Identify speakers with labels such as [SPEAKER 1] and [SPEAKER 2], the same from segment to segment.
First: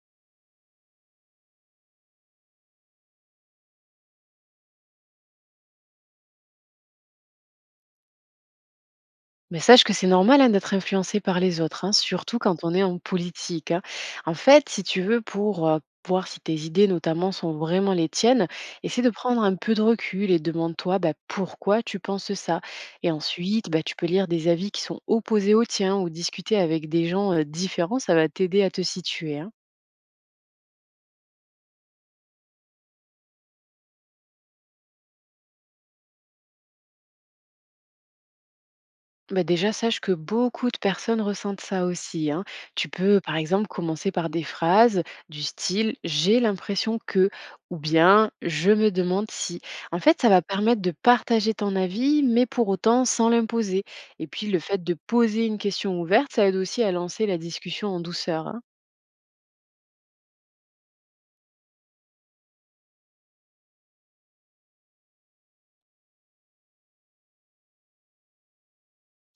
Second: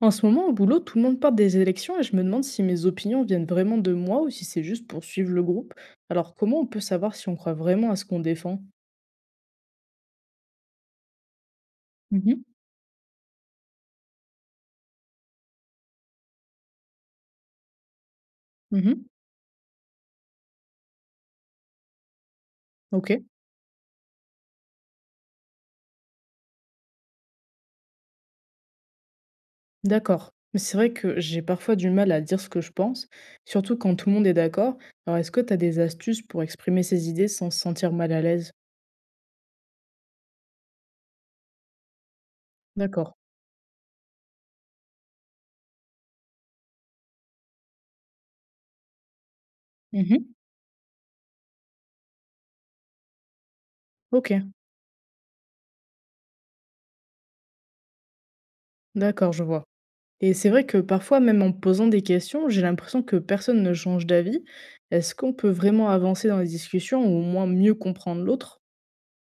[SPEAKER 1] En ce moment, au boulot, tout le monde parle des élections et je me demande si mes opinions viennent vraiment de moi ou si c'est juste pour suivre le groupe. Alors, comment on peut savoir si on croit vraiment à ce qu'on défend?
[SPEAKER 2] Mais sache que c'est normal hein, d'être influencé par les autres, hein, surtout
[SPEAKER 1] Mhm,
[SPEAKER 2] quand on est en politique. Hein. En fait, si tu veux, pour voir si tes idées notamment sont vraiment les tiennes, essaie
[SPEAKER 1] mhm,
[SPEAKER 2] de prendre un peu de recul et demande-toi bah, pourquoi tu penses ça.
[SPEAKER 1] ok,
[SPEAKER 2] Et ensuite, bah, tu peux lire des avis qui sont opposés aux tiens ou discuter avec des gens différents, ça va t'aider à te situer. Hein.
[SPEAKER 1] d'accord. Mais c'est vrai que j'ai parfois du mal à dire ce que je pense, surtout quand tout le monde est d'accord. Alors, est-ce que tu as des astuces pour exprimer ses idées sans se sentir mal à l'aise?
[SPEAKER 2] Bah déjà, sache que beaucoup de personnes ressentent ça aussi. Hein. Tu
[SPEAKER 1] D'accord.
[SPEAKER 2] peux, par exemple, commencer par des phrases du style j'ai l'impression que, ou bien je me demande si. En fait, ça
[SPEAKER 1] Mhm,
[SPEAKER 2] va permettre de partager ton avis, mais pour autant sans l'imposer. Et
[SPEAKER 1] ok,
[SPEAKER 2] puis, le fait de poser une question ouverte, ça aide aussi à lancer la discussion en douceur. Hein.
[SPEAKER 1] d'accord, je vois. Et c'est vrai que parfois, même en posant des questions, j'ai l'impression que personne ne change d'avis. Est-ce qu'on peut vraiment avancer dans les discussions ou au moins mieux comprendre l'autre?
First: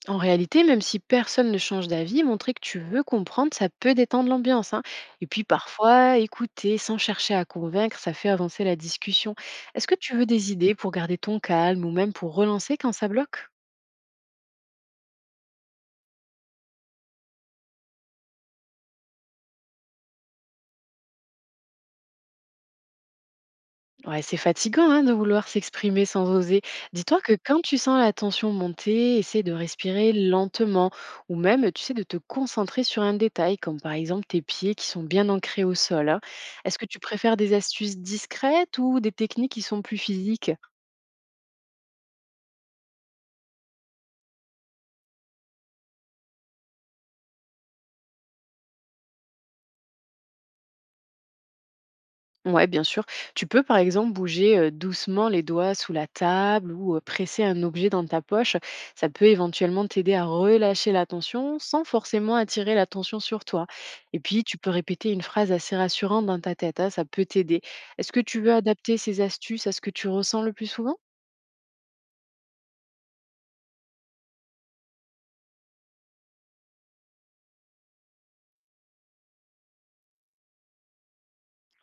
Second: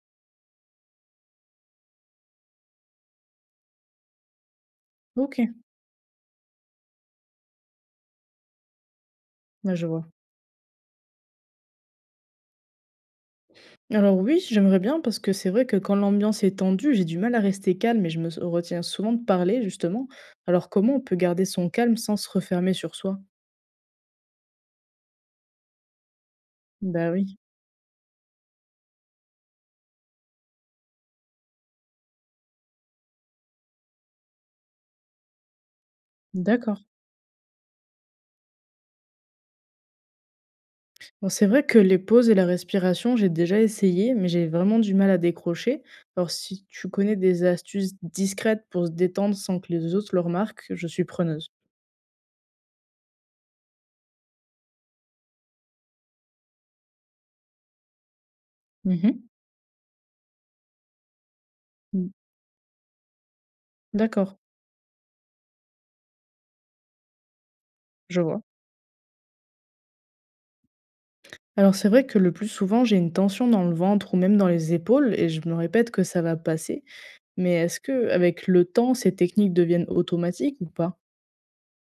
[SPEAKER 2] En réalité, même si personne ne change d'avis, montrer que tu veux comprendre, ça peut détendre l'ambiance. Hein. Et
[SPEAKER 1] Ok,
[SPEAKER 2] puis parfois, écouter sans chercher à convaincre, ça fait avancer la discussion.
[SPEAKER 1] bah je
[SPEAKER 2] Est-ce que
[SPEAKER 1] vois.
[SPEAKER 2] tu veux des idées pour garder ton calme ou même pour relancer quand ça bloque?
[SPEAKER 1] Alors oui, j'aimerais bien parce que c'est vrai que quand l'ambiance est tendue, j'ai du mal à rester calme et je me retiens souvent de parler, justement. Alors comment on peut garder son calme sans se refermer sur soi?
[SPEAKER 2] Ouais, c'est fatigant hein, de vouloir s'exprimer sans oser.
[SPEAKER 1] Bah
[SPEAKER 2] Dis-toi que
[SPEAKER 1] oui,
[SPEAKER 2] quand tu sens la tension monter, essaie de respirer lentement ou même, tu sais, de te concentrer sur un détail, comme par exemple tes pieds qui sont bien ancrés au sol. Hein. Est-ce
[SPEAKER 1] d'accord.
[SPEAKER 2] que tu préfères des astuces discrètes ou des techniques qui sont plus physiques?
[SPEAKER 1] Bon, c'est vrai que les pauses et la respiration, j'ai déjà essayé, mais j'ai vraiment du mal à décrocher. Alors, si tu connais des astuces discrètes pour se détendre sans que les autres le remarquent, je suis preneuse.
[SPEAKER 2] Ouais, bien sûr. Tu peux par exemple bouger doucement les doigts sous la table ou presser un objet dans ta poche. Ça
[SPEAKER 1] Mhm.
[SPEAKER 2] peut éventuellement t'aider à relâcher la tension sans
[SPEAKER 1] Mm.
[SPEAKER 2] forcément attirer l'attention sur toi. Et
[SPEAKER 1] D'accord,
[SPEAKER 2] puis, tu peux répéter une phrase assez rassurante dans ta tête. Hein, ça peut t'aider. Est-ce que
[SPEAKER 1] je vois.
[SPEAKER 2] tu veux adapter ces astuces à ce que tu ressens le plus souvent?
[SPEAKER 1] Alors, c'est vrai que le plus souvent, j'ai une tension dans le ventre ou même dans les épaules et je me répète que ça va passer. Mais est-ce que, avec le temps, ces techniques deviennent automatiques ou pas?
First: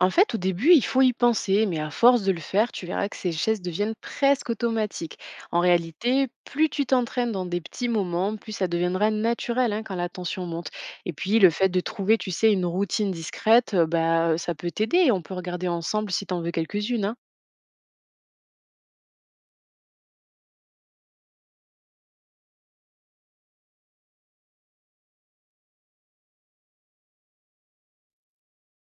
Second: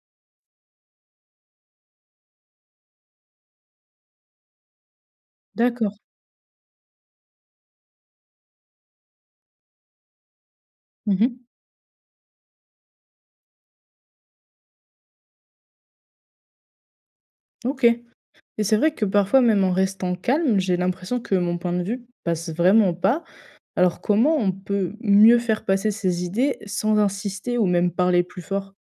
[SPEAKER 2] En fait, au début, il faut y penser, mais à force de le faire, tu verras que ces gestes deviennent presque automatiques. En
[SPEAKER 1] D'accord.
[SPEAKER 2] réalité, plus tu t'entraînes dans des petits moments, plus ça deviendra naturel hein, quand la tension monte. Et puis,
[SPEAKER 1] Mhm.
[SPEAKER 2] le fait de trouver, tu sais, une routine discrète, bah, ça peut t'aider. On peut regarder ensemble si t'en veux quelques-unes. Hein.
[SPEAKER 1] Ok. Et c'est vrai que parfois, même en restant calme, j'ai l'impression que mon point de vue passe vraiment pas. Alors comment on peut mieux faire passer ses idées sans insister ou même parler plus fort?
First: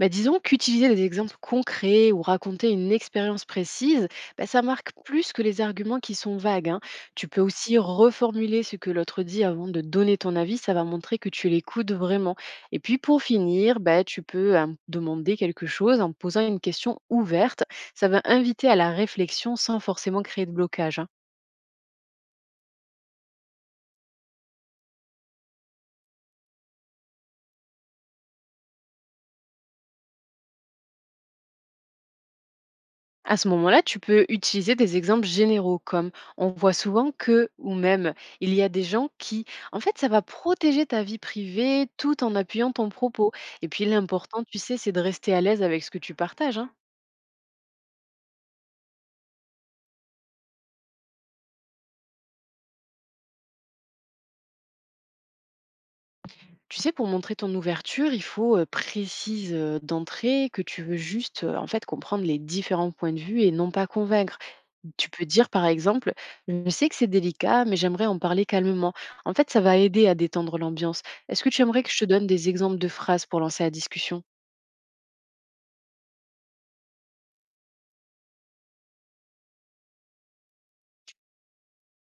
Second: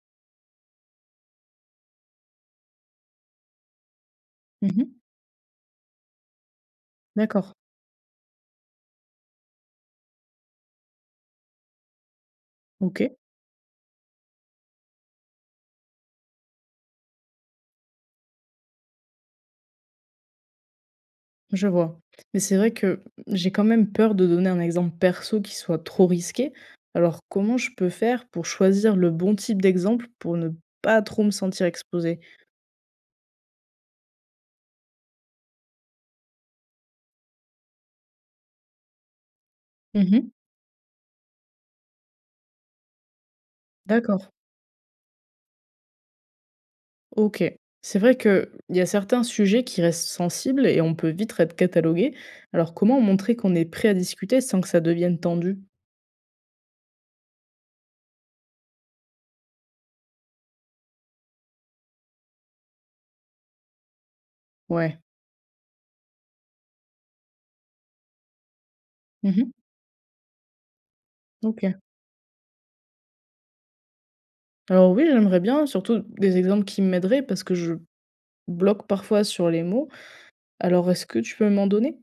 [SPEAKER 2] Bah, disons qu'utiliser des exemples concrets ou raconter une expérience précise, bah, ça marque
[SPEAKER 1] Mmh.
[SPEAKER 2] plus que les arguments qui sont vagues. Hein. Tu peux
[SPEAKER 1] D'accord.
[SPEAKER 2] aussi reformuler ce que l'autre dit avant de donner ton avis, ça va montrer que tu l'écoutes vraiment. Et puis
[SPEAKER 1] OK,
[SPEAKER 2] pour finir, bah, tu peux demander quelque chose en posant une question ouverte, ça va inviter à la réflexion sans forcément créer de blocage. Hein.
[SPEAKER 1] je vois. Mais c'est vrai que j'ai quand même peur de donner un exemple perso qui soit trop risqué. Alors comment je peux faire pour choisir le bon type d'exemple pour ne pas trop me sentir exposée?
[SPEAKER 2] À ce moment-là, tu peux utiliser des exemples généraux comme on voit souvent que ou même il y a des gens qui en fait ça va
[SPEAKER 1] Mmh.
[SPEAKER 2] protéger ta vie privée tout en appuyant ton propos. Et puis
[SPEAKER 1] D'accord.
[SPEAKER 2] l'important, tu sais, c'est de rester à l'aise avec ce que tu partages. Hein.
[SPEAKER 1] OK. C'est vrai qu'il y a certains sujets qui restent sensibles et on peut vite être catalogué. Alors, comment montrer qu'on est prêt à discuter sans que ça devienne tendu?
[SPEAKER 2] Tu sais, pour montrer ton ouverture, il faut précise d'entrée que tu veux juste en fait comprendre les différents points de vue et non pas convaincre.
[SPEAKER 1] Ouais.
[SPEAKER 2] Tu peux dire par exemple, je sais que c'est délicat, mais j'aimerais en parler calmement. En
[SPEAKER 1] Mhm.
[SPEAKER 2] fait, ça va aider à détendre l'ambiance. Est-ce que tu
[SPEAKER 1] OK.
[SPEAKER 2] aimerais que je te donne des exemples de phrases pour lancer la discussion?
[SPEAKER 1] Alors oui, j'aimerais bien, surtout des exemples qui m'aideraient parce que je bloque parfois sur les mots. Alors, est-ce que tu peux m'en donner?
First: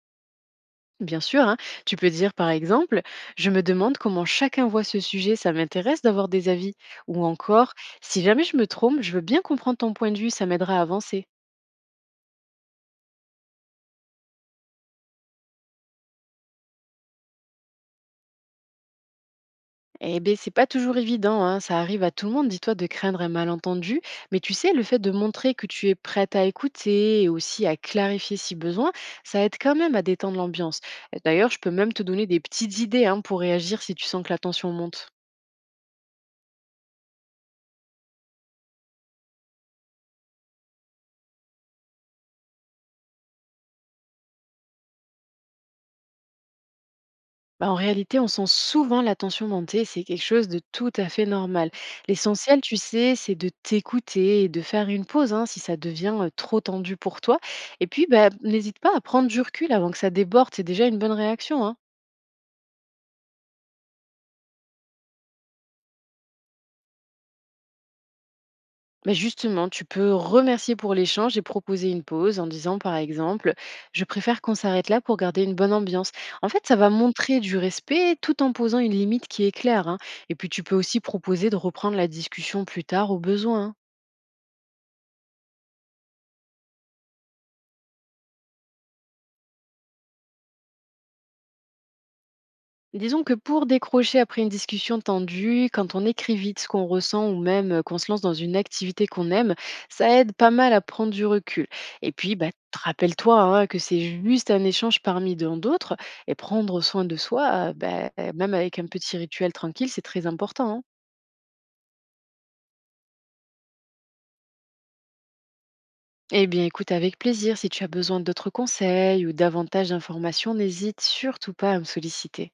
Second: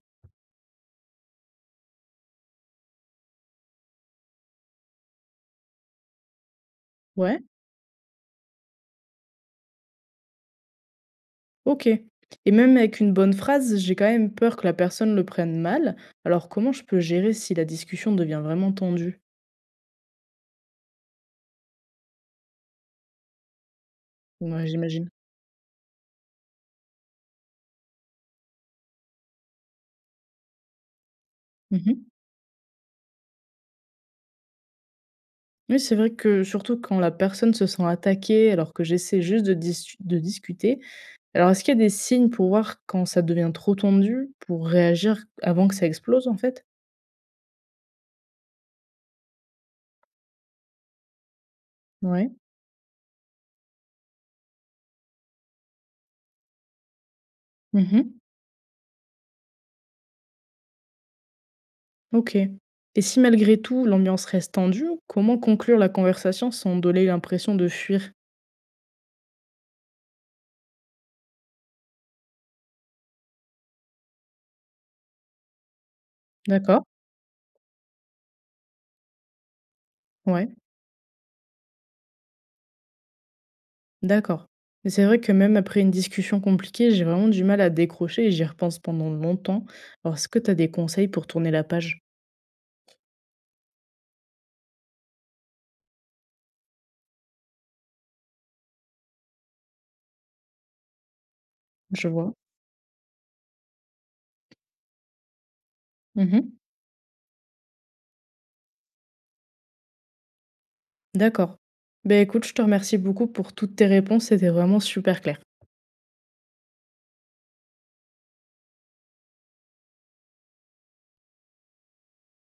[SPEAKER 2] Bien sûr, hein. Tu peux dire par exemple, je me demande comment chacun voit ce sujet, ça m'intéresse d'avoir des avis. Ou
[SPEAKER 1] Ouais.
[SPEAKER 2] encore, si jamais je me trompe, je veux bien comprendre ton point de vue, ça m'aidera à avancer.
[SPEAKER 1] OK. Et même avec une bonne phrase, j'ai quand même peur que la personne le prenne mal. Alors, comment je peux gérer si la discussion devient vraiment tendue?
[SPEAKER 2] Eh bien, c'est pas toujours évident, hein. Ça arrive à tout le monde, dis-toi, de craindre un malentendu. Mais tu
[SPEAKER 1] Ouais,
[SPEAKER 2] sais, le fait
[SPEAKER 1] j'imagine.
[SPEAKER 2] de montrer que tu es prête à écouter et aussi à clarifier si besoin, ça aide quand même à détendre l'ambiance. Et d'ailleurs, je peux même te donner des petites idées hein, pour réagir si tu sens que la tension monte.
[SPEAKER 1] Oui, c'est vrai que surtout quand la personne se sent attaquée alors que j'essaie juste de discuter. Alors est-ce qu'il y a des signes pour voir quand ça devient trop tendu, pour réagir avant que ça explose en fait?
[SPEAKER 2] Bah, en réalité, on sent souvent la tension monter, c'est quelque chose de tout à fait normal.
[SPEAKER 1] Ouais.
[SPEAKER 2] L'essentiel, tu sais, c'est de t'écouter et de faire une pause hein, si ça devient trop tendu pour toi. Et puis,
[SPEAKER 1] Mmh.
[SPEAKER 2] bah, n'hésite pas à prendre du recul avant que ça déborde, c'est déjà une bonne réaction. Hein.
[SPEAKER 1] OK. Et si malgré tout l'ambiance reste tendue, comment conclure la conversation sans donner l'impression de fuir?
[SPEAKER 2] Mais justement, tu peux remercier pour l'échange et proposer une pause en disant, par exemple, je préfère qu'on s'arrête là pour garder une bonne ambiance. En fait, ça
[SPEAKER 1] D'accord.
[SPEAKER 2] va montrer du respect tout en posant une limite qui est claire. Hein. Et
[SPEAKER 1] Ouais.
[SPEAKER 2] puis, tu peux aussi proposer de reprendre la discussion plus tard au besoin. Hein.
[SPEAKER 1] D'accord. Mais c'est vrai que même après une discussion compliquée, j'ai vraiment du mal à décrocher et j'y repense pendant longtemps. Alors est-ce que tu as des conseils pour tourner la page?
[SPEAKER 2] Disons que pour décrocher après une discussion tendue, quand on écrit vite ce qu'on ressent ou même qu'on se lance dans une activité qu'on aime, ça aide pas mal à prendre du recul.
[SPEAKER 1] Je
[SPEAKER 2] Et
[SPEAKER 1] vois.
[SPEAKER 2] puis, bah, rappelle-toi hein, que c'est juste un échange parmi tant d'autres et
[SPEAKER 1] Mmh.
[SPEAKER 2] prendre soin de soi, même avec un petit rituel tranquille, c'est très important. Hein.
[SPEAKER 1] D'accord. Ben écoute, je te remercie beaucoup pour toutes tes réponses, c'était vraiment super clair.
[SPEAKER 2] Eh bien, écoute, avec plaisir, si tu as besoin d'autres conseils ou davantage d'informations, n'hésite surtout pas à me solliciter.